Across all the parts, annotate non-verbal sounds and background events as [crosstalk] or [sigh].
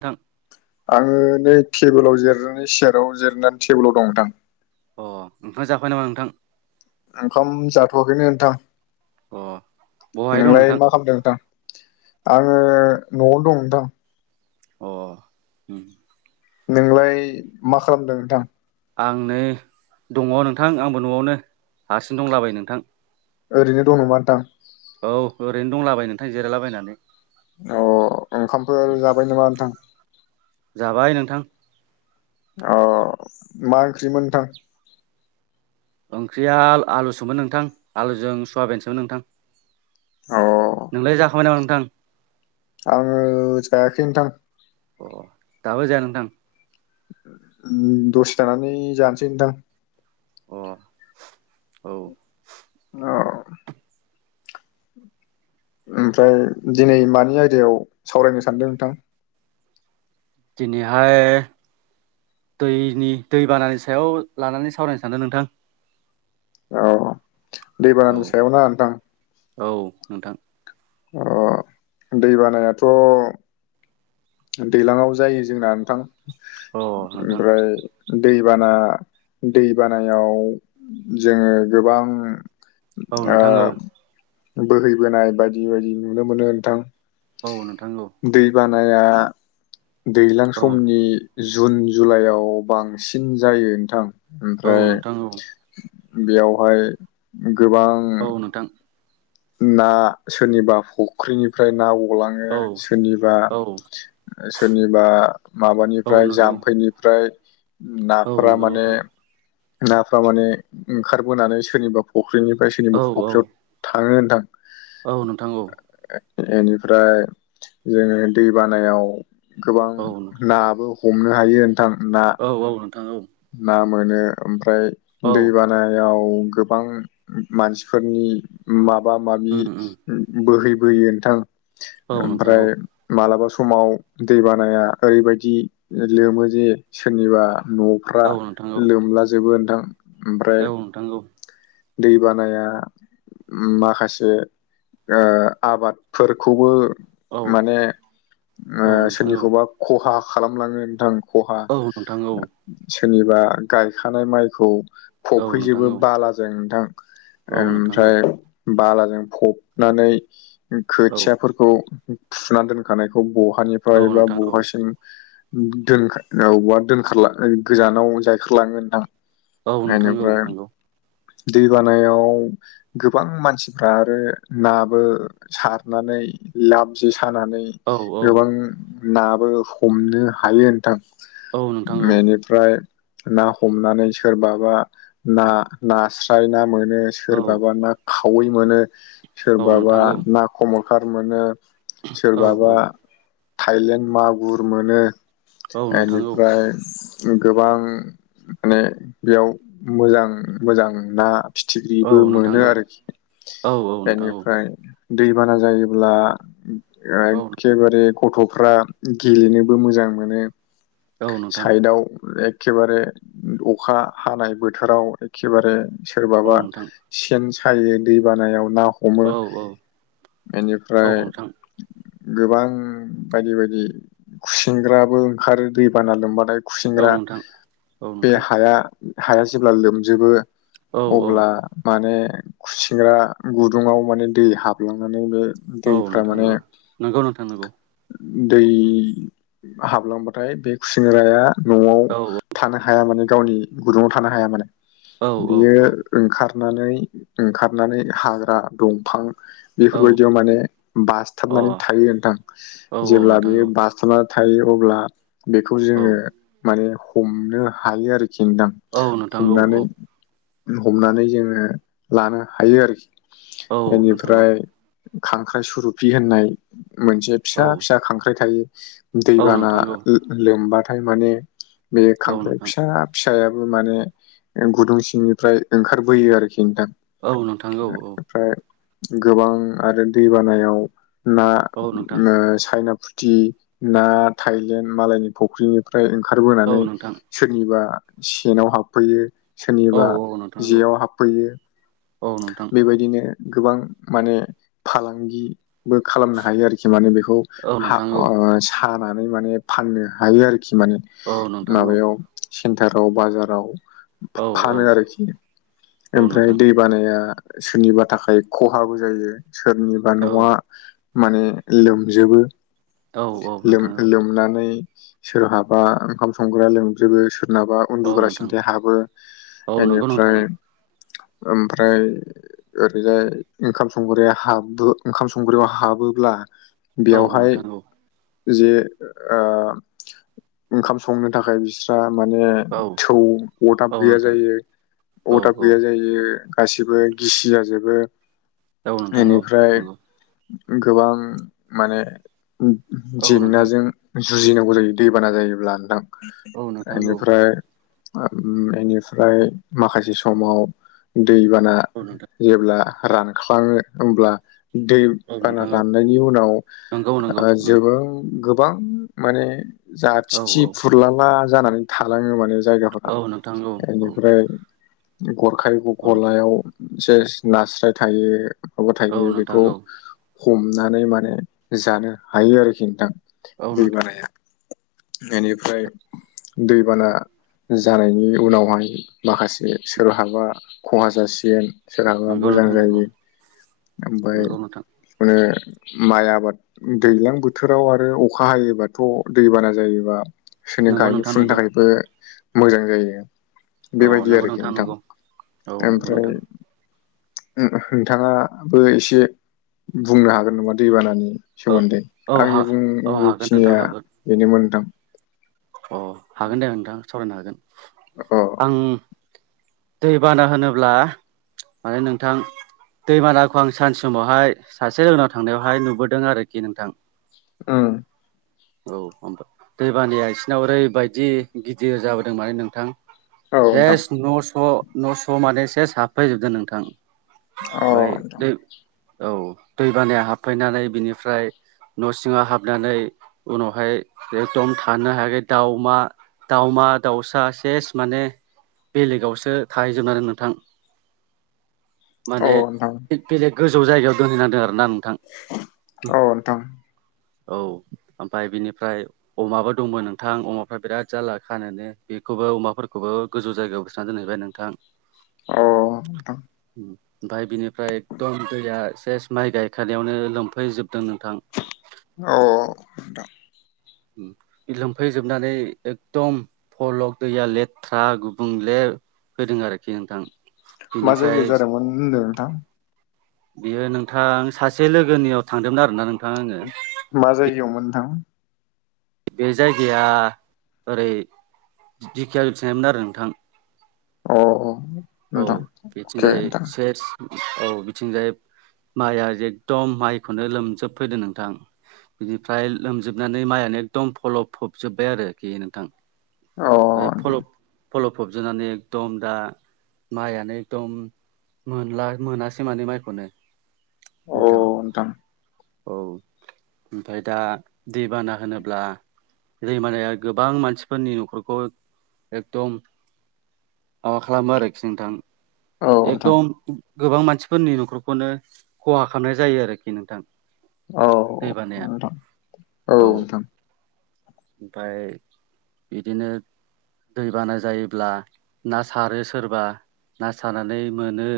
थां आङो नै टेबोलाव जिरायनानै चेयाराव जिरायनानै टेबोलाव दं नोंथां अ ओंखाम जाखांबाय नामा नोंथां ओंखाम जाथ'वाखैनो नोंथां अ बहाय दं नोंलाय नोंथां मा खालामदों नोंथां आङो न'आवनो दं नोंथां अ ओम नोंलाय मा खालामदों नोंथां आं नै दङ नोंथां आंबो न'आवनो हारसिंनो दंलाबायो नोंथां ओरैनो दं नामा नोंथां औ ओरैनो दंलाबायो नोंथां जिरायला बायनानै अ ओंखामफोर जाबाय नामा नोंथां जाबाय नोंथां अ मा ओंख्रिमोन नोंथां ओंख्रिया आलु सोमोन नोंथां आलुजों सुवाबेन सोमोन नोंथां अ नोंलाय जाखांबाय नामा नोंथां आङो जायाखै नोंथां अ दाबो जाया नोंथां ओम दसे थानानै जानोसै नोंथां अ औ औ ओमफ्राय दिनै मानि आयदायाव सावरायनो सानदों नोंथां दिनैहाय दैनि दैबानानि सायाव लानानै सावरायनो सानदों नोंथां औ औ दैबानानि सायावना नोंथां औ नोंथां अ दैबानायाथ' दैलाङाव जायो जोंना नोंथां अ नोंथां ओमफ्राय दैबाना दैबानायाव जोङो गोबां औ ओ नोंथां औ बोहैबोनाय बायदि बायदि नुनो मोनो नोंथां औ नोंथां औ दैबानाया दैलां औ समनि जुन जुलाइआव बांसिन जायो नोंथां औ ओमफ्राय नोंथां औ बेयावहाय गोबां औ नोंथां ना सोरनिबा फुख्रिनिफ्राय ना गलाङो औ सोरनिबा औ सोरनिबा औ माबानिफ्राय नंगौ जाम्फैनिफ्राय औ नाफोरा नंगौ माने नोंथां नाफोरा माने ओंखारबोनानै सोरनिबा फ'ख्रिनिफ्राय औ सोरनिबा औ फ'ख्रियाव थाङो नोंथां। औ नोंथां औ बेनिफ्राय जोङो दै बानायाव गोबां औ नाबो हमनो हायो नोंथां ना औ-औ नोंथां औ ना मोनो ओमफ्राय औ दै‌‌ बा नायाव गोबां मानसिफोरनि माबा माबि उम उम बोहै बोयो नोंथां औ नोंथां औ ओमफ्राय मालाबा समाव दै बानाया ओरैबायदि लोमो जे सोरनिबा न'फ्रा औ नोंथां औ लोमलाजोबो नोंथां। ओमफ्राय औ नोंथां औ दै बानाया माखासे ओ आबादफोरखौबो औ माने औ नोंथां औ सोरनिखौबा खहा खालामलाङो नोंथां। खहा औ नोंथां औ सोरनिबा गायखानाय माइखौ औ नोंथां फबफैजोबो औ बालाजों नोंथां औ नोंथां औ नोंथां ओमफ्राय बालाजों फबनानै खोथियाफोरखौ फुनानै दोनखानायखौ ब निफ्राय एबा औ बहासिम [inaudible] दोन गोजानाव जायखारलाङो नोंथां औ नोंथां औ नंगौ दै बानायाव गोबां मानसिफ्रा आरो नाबो सारनानै लाबजे सानानै औ औ गोबां नाबो हमनो हायो नोंथां औ नोंथां औ बेनि फ्राय ना हमनानै सोरबाबा ना नास्राय ना मोनो। औ सोरबाबा ना खावै मोनो औ सोरबाबा नोंथां औ ना खमरखार मोनो औ सोरबाबा थायलेण्ड मागुर मोनो। औ नोंथां औ ओ नोंथां औ बेनिफ्राय गोबां माने बेयाव मोजां मोजां ना फिथिख्रिबो मोनो आरोखि औ नोंथां औ नोंथां औ नोंथां बेनिफ्राय दैबाना जायोब्ला एखेबारे गथ'फ्रा गेलेनोबो मोजां मोनो साइदआव एक खेबारे अखा हानाय बोथोराव एखेबारे औ सोरबाबा नोंथां सेन सायो दै बानायाव ना हमो औ औ इनिफ्राय नोंथां गोबां बायदि बायदि खुसेंग्राबो ओंखारो दैबाना लोमबाथाय औ खुसिंग्रा नोंथां औ बे नोंथां हाया हाया जेब्ला लोमजोबो औ औ अब्ला माने खुसेग्रा गुदुङाव माने दै हाबलांनानैबो औ नोंथा औ नोंगौ नोंथां नोंगौ। दै हाबलांबाथाय बे सिंग्राया न'आव औ थानो हाया माने गावनि गुदुंङाव थानो हाया माने। औ बियो औ ओंखारनानै ओंखारनानै हाग्रा दंफां औ अ बेफोरबायदियाव माने बासथाबनानै थायो नोंथां औ जेब्ला नोंथां बेयो औ बा सथाबना थायो अब्ला बेखौ औ जोङो माने हमनो हायो आरोखि नोंथां औ नो हमनानै हमनानै जोङो लानो हायो आरोखि औ नोंथां इनिफ्राय खांख्राइ सुरुफि होननाय मोनसे औ फिसा औ फिसा खांख्राइ थायो औ दैबाना नोंथां औ लोमबाथाय माने बे औ खांख्राइ नोंथां फिसा फिसायाबो माने गुदुं सिंनिफ्राय ओंखारबोयो आरोखि नोंथां औ नोंथां औ औ ओमफ्राय गोबां आरो दैबानायाव ना औ नोंथां ओ सायनाफुथि ना थायलेण्ड मालायनि फुख्रिनिफ्राय औ ओंखारबोनानै नोंथां सोरनिबा सेनाव हाबफैयो औ सोरनिबा नोंथां औ जेयाव हाबफैयो औ नोंथां बेबायदिनो गोबां माने फालांगि बो खालामनो हायो आरोखि माने बेखौ औ हा ओ नोंथां हानानै माने फाननो हायो आरोखि माने औ नोंथां औ माबायाव सेन्टाराव बाजाराव औ फानो औ आरोखि औ नोंथां औ ओमफ्राय नोंथां दै बानाया सोरनिबा थाखाय खहाबो जायो सोरनिबा न'आ माने लोमजोबोमोन लोम औ लोमनानै सोरहाबा ओंखाम संग्रा लोंजोबो सोरनाबा औ उन्दुग्रा नोंथां सिन्थाय हाबो औ नंगौ एनिफ्राय नोंथां ओमफ्राय ओरैजाय ओंखाम संग्राया हाबो ओंखाम संग्रायाव हाबोब्ला औ बेयावहाय नोंथां औ जे ओ ओंखाम संनो थाखाय बि माने थौ अरदाब गैया औ जायो नोंथां औ अरदाब गैया जायो यो गासिबो गिसि जाजोबो औ नोंथां औ इनिफ्राय नंगौ गोबां माने औ नोंथां जेंनाजों जुजिनांगौ जायो दैबाना जायोब्ला नोंथां औ नोंथां औ इनिफ्राय इनिफ्राय माखासे समाव दैबाना औ नोंथां जेब्ला रानखाङो होमब्ला दै औ बाना नोंथां औ राननायनि उनाव नंगौ नंगौ उम जोङो गोबां माने औ जाथिथि औ फुरलाला जानानै थालाङो माने जायगाफोरा औ नोंथां औ औ इनिफ्राय गरखाय औ गलायाव सेस नास्राय थायो माबा औ थायो नोंथां बेखौ औ हमनानै माने जानो हायो आरोखि नोंथां औ नोंथां दैबानाया इनिफ्राय दैबाना जानायनि उनावहाय माखासे सोरहाबा खहा जासिगोन सोरहाबा नंगौ मोजां नोंथां नंगौ जायो ओमफ्राय नंगौ नोंथां बेखौनो माइ आबाद दैज्लां बोथोराव आरो अखा हायोबाथ दैबाना जायोबा [unintelligible] नंगौ गायनो नोंथां फुनो नंगौ थाखायबो मोजां जायो औ बेबायदि नंगौ आरोखि नोंथां नंगौ औ नंगौ ओमफ्राय नोंथां नोंथाङाबो एसे बुंनो हागोन नामा दैबानानि औ सोमोन्दै औ हा आंनि बुं औ हागोन नोंथां गौखिनिया हागोन बेनोमोन नोंथां अ हागोन दे नोंथां सावरायनो हागोन अ आं दै बाना होनोब्ला माने नोंथां दै बानाखौ आं सानसे समावहाय सासे लोगोनाव थांनायावहाय नुबोदों आरोखि नोंथां उम औ दै बानाया इसिरनाव ओरैबायदि गिदिर जाबोदों माने नोंथां औ नोंथां सेस नस' नस' माने सेस हाबफैजोबदों नोंथां औ बाय नोंथां दै औ दै बानाया हाबफैनानै बिनिफ्राय न' सिङाव हाबनानै उनावहाय एकदम थानो हायाखै दावमा दावमा दाउसा सेस माने बेलेगावसो थाहै जोबनांदों नोंथां [inaudible] औ माने नोंथां बेलेग गोजौ जायगायाव दोनहैनांदों आरो नों थां औ नोंथां औ ओमफ्राय बिनिफ्राय अमाबो दंमोन नोंथां अमाफ्रा बिराद जारला खानोनो बेखौबो अमाफोरखौबो गोजौ जायगायाव [unintelligible] दोनहैबाय नोंथां अ उम ओमफ्राय बिनिफ्राय एकदम दैया सेस माइ गायखानायावनो लोमफैजोबदों नोंथां। औ नोंथां लोमफैजोबनानै एकदम फल दैया लेथ्रा गुबुंले फैदों आरोखि नोंथां मा बेनिफ्राय जायगायाव जादोंमोन होनदों नोंथां? बियो नोंथां सासे लोगोनियाव थांदोंमोन आरोना नोंथां आङो मा जायगायावमोन नोंथां? बे जायगाया ओरै दिखिया जुलिथिंहायमोन आरो नोंथां अ अ औ नोंथां अके बिथिंजाय नोंथां सेस औ बिथिंजाय माइआ एखदम माइखौनो लोमजोबफैदो नोंथां। बिनिफ्राय लोमजोबनानै माइआनो एकदम फलब फबजोब्बाय आरोखि नोंथां अ ओ फलब फलब फबजोबनानै एकदम दा माइआनो एकदम मोनला मोनासै माने माइखौनो नोंथां औ ओमफ्राय दा दैबाना होनोब्ला दै बानाया गोबां मानसिफोरनि नखरखौ एकदम माबा खालामो आरोखि नोंथां औ नोंथां एकदम गोबां मानसिफोरनि नख'रखौनो खहा खालामनाय जायो आरोखि नोंथां औ दैबानाया नोंथां औ ओमफ्राय बिदिनो दैबाना जायोब्ला ना सारो सोरबा ना सारनानै मोनो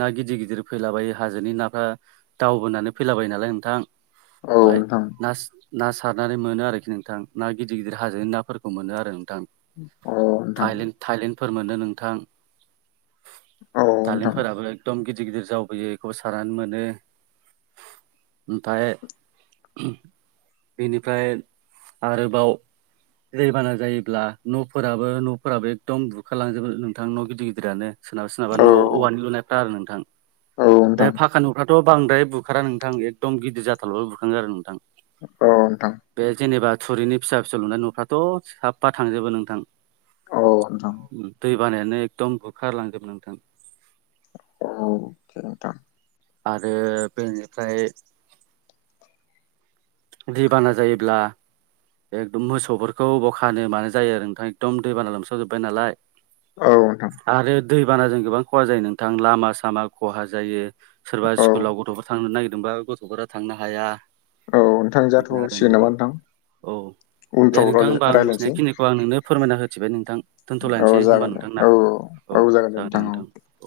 ना गिदिर गिदिर फैलाबायो हाजोनि नाफ्रा दावबोनानै फैलाबायो नालाय नोंथां औ ओमफाय नोंथां नास ना सारनानै मोनो आरोखि नोंथां ना गिदिर गिदिर हाजोनि नाफोरखौ मोनो आरो नोंथां। अ नोंथां थाइलेण्ड थाइलेण्डफोर मोनो नोंथां औ नोंथां दालेमफोराबो एकदम गिदिर गिदिर जावबोयो बेखौबो सारनानै मोनो। ओमफ्राय बिनिफ्राय आरोबाव दै बाना जायोब्ला न'फोराबो न'फोराबो एकदम बुखारलांजोबो नोंथां न' गि गिदिर गिदिरानो सोरनाबा सोरनाबा औ न' औवानि लुनायफ्रा आरो नोंथां औ नोंथां औ बे नोंथां फाखा न'फ्रा थ' बांद्राय बुखारा नोंथां एकदम गिदिर जाथारबा बुंखाङो आरो नोंथां औ नोंथां बे जेनेबा थुरिनि फिसा फिसौ लुनाय न'फ्राथ' साफा थांजोबो नोंथां औ नोंथां दै बानायानो एकदम बुखारलांजोबो नोंथां। औ नोंथां आरो बेनिफ्राय दैबाना जायोब्ला एकदम मोसौफोरखौ अबाव खानो मानो जायो आरो नोंथां एकदम दै बाना लोमस्रावजोब्बाय नालाय औ नोंथां आरो दै बानाजों गोबां ख'हा जायो नोंथां लामा सामा ख'हा जायो सोरबा औ स्कुलाव गथ'फोर थांनो नागिरदोंबा गथ'फोरा थांनो हाया औ नोंथां बिदिनो आरो जाथ'सिगोन नामा नोंथां औ दे उनफ्राव नोंथां रायलाय होमबा आं रायलायनोसै मिथिनायखिनिखौ आं नोंनो फोरमायना होथिबाय नोंथां औ दोनथ'लायनोसै होमबा जागोन दे नोंथां ना औ औ जागोन दे नोंथां। औ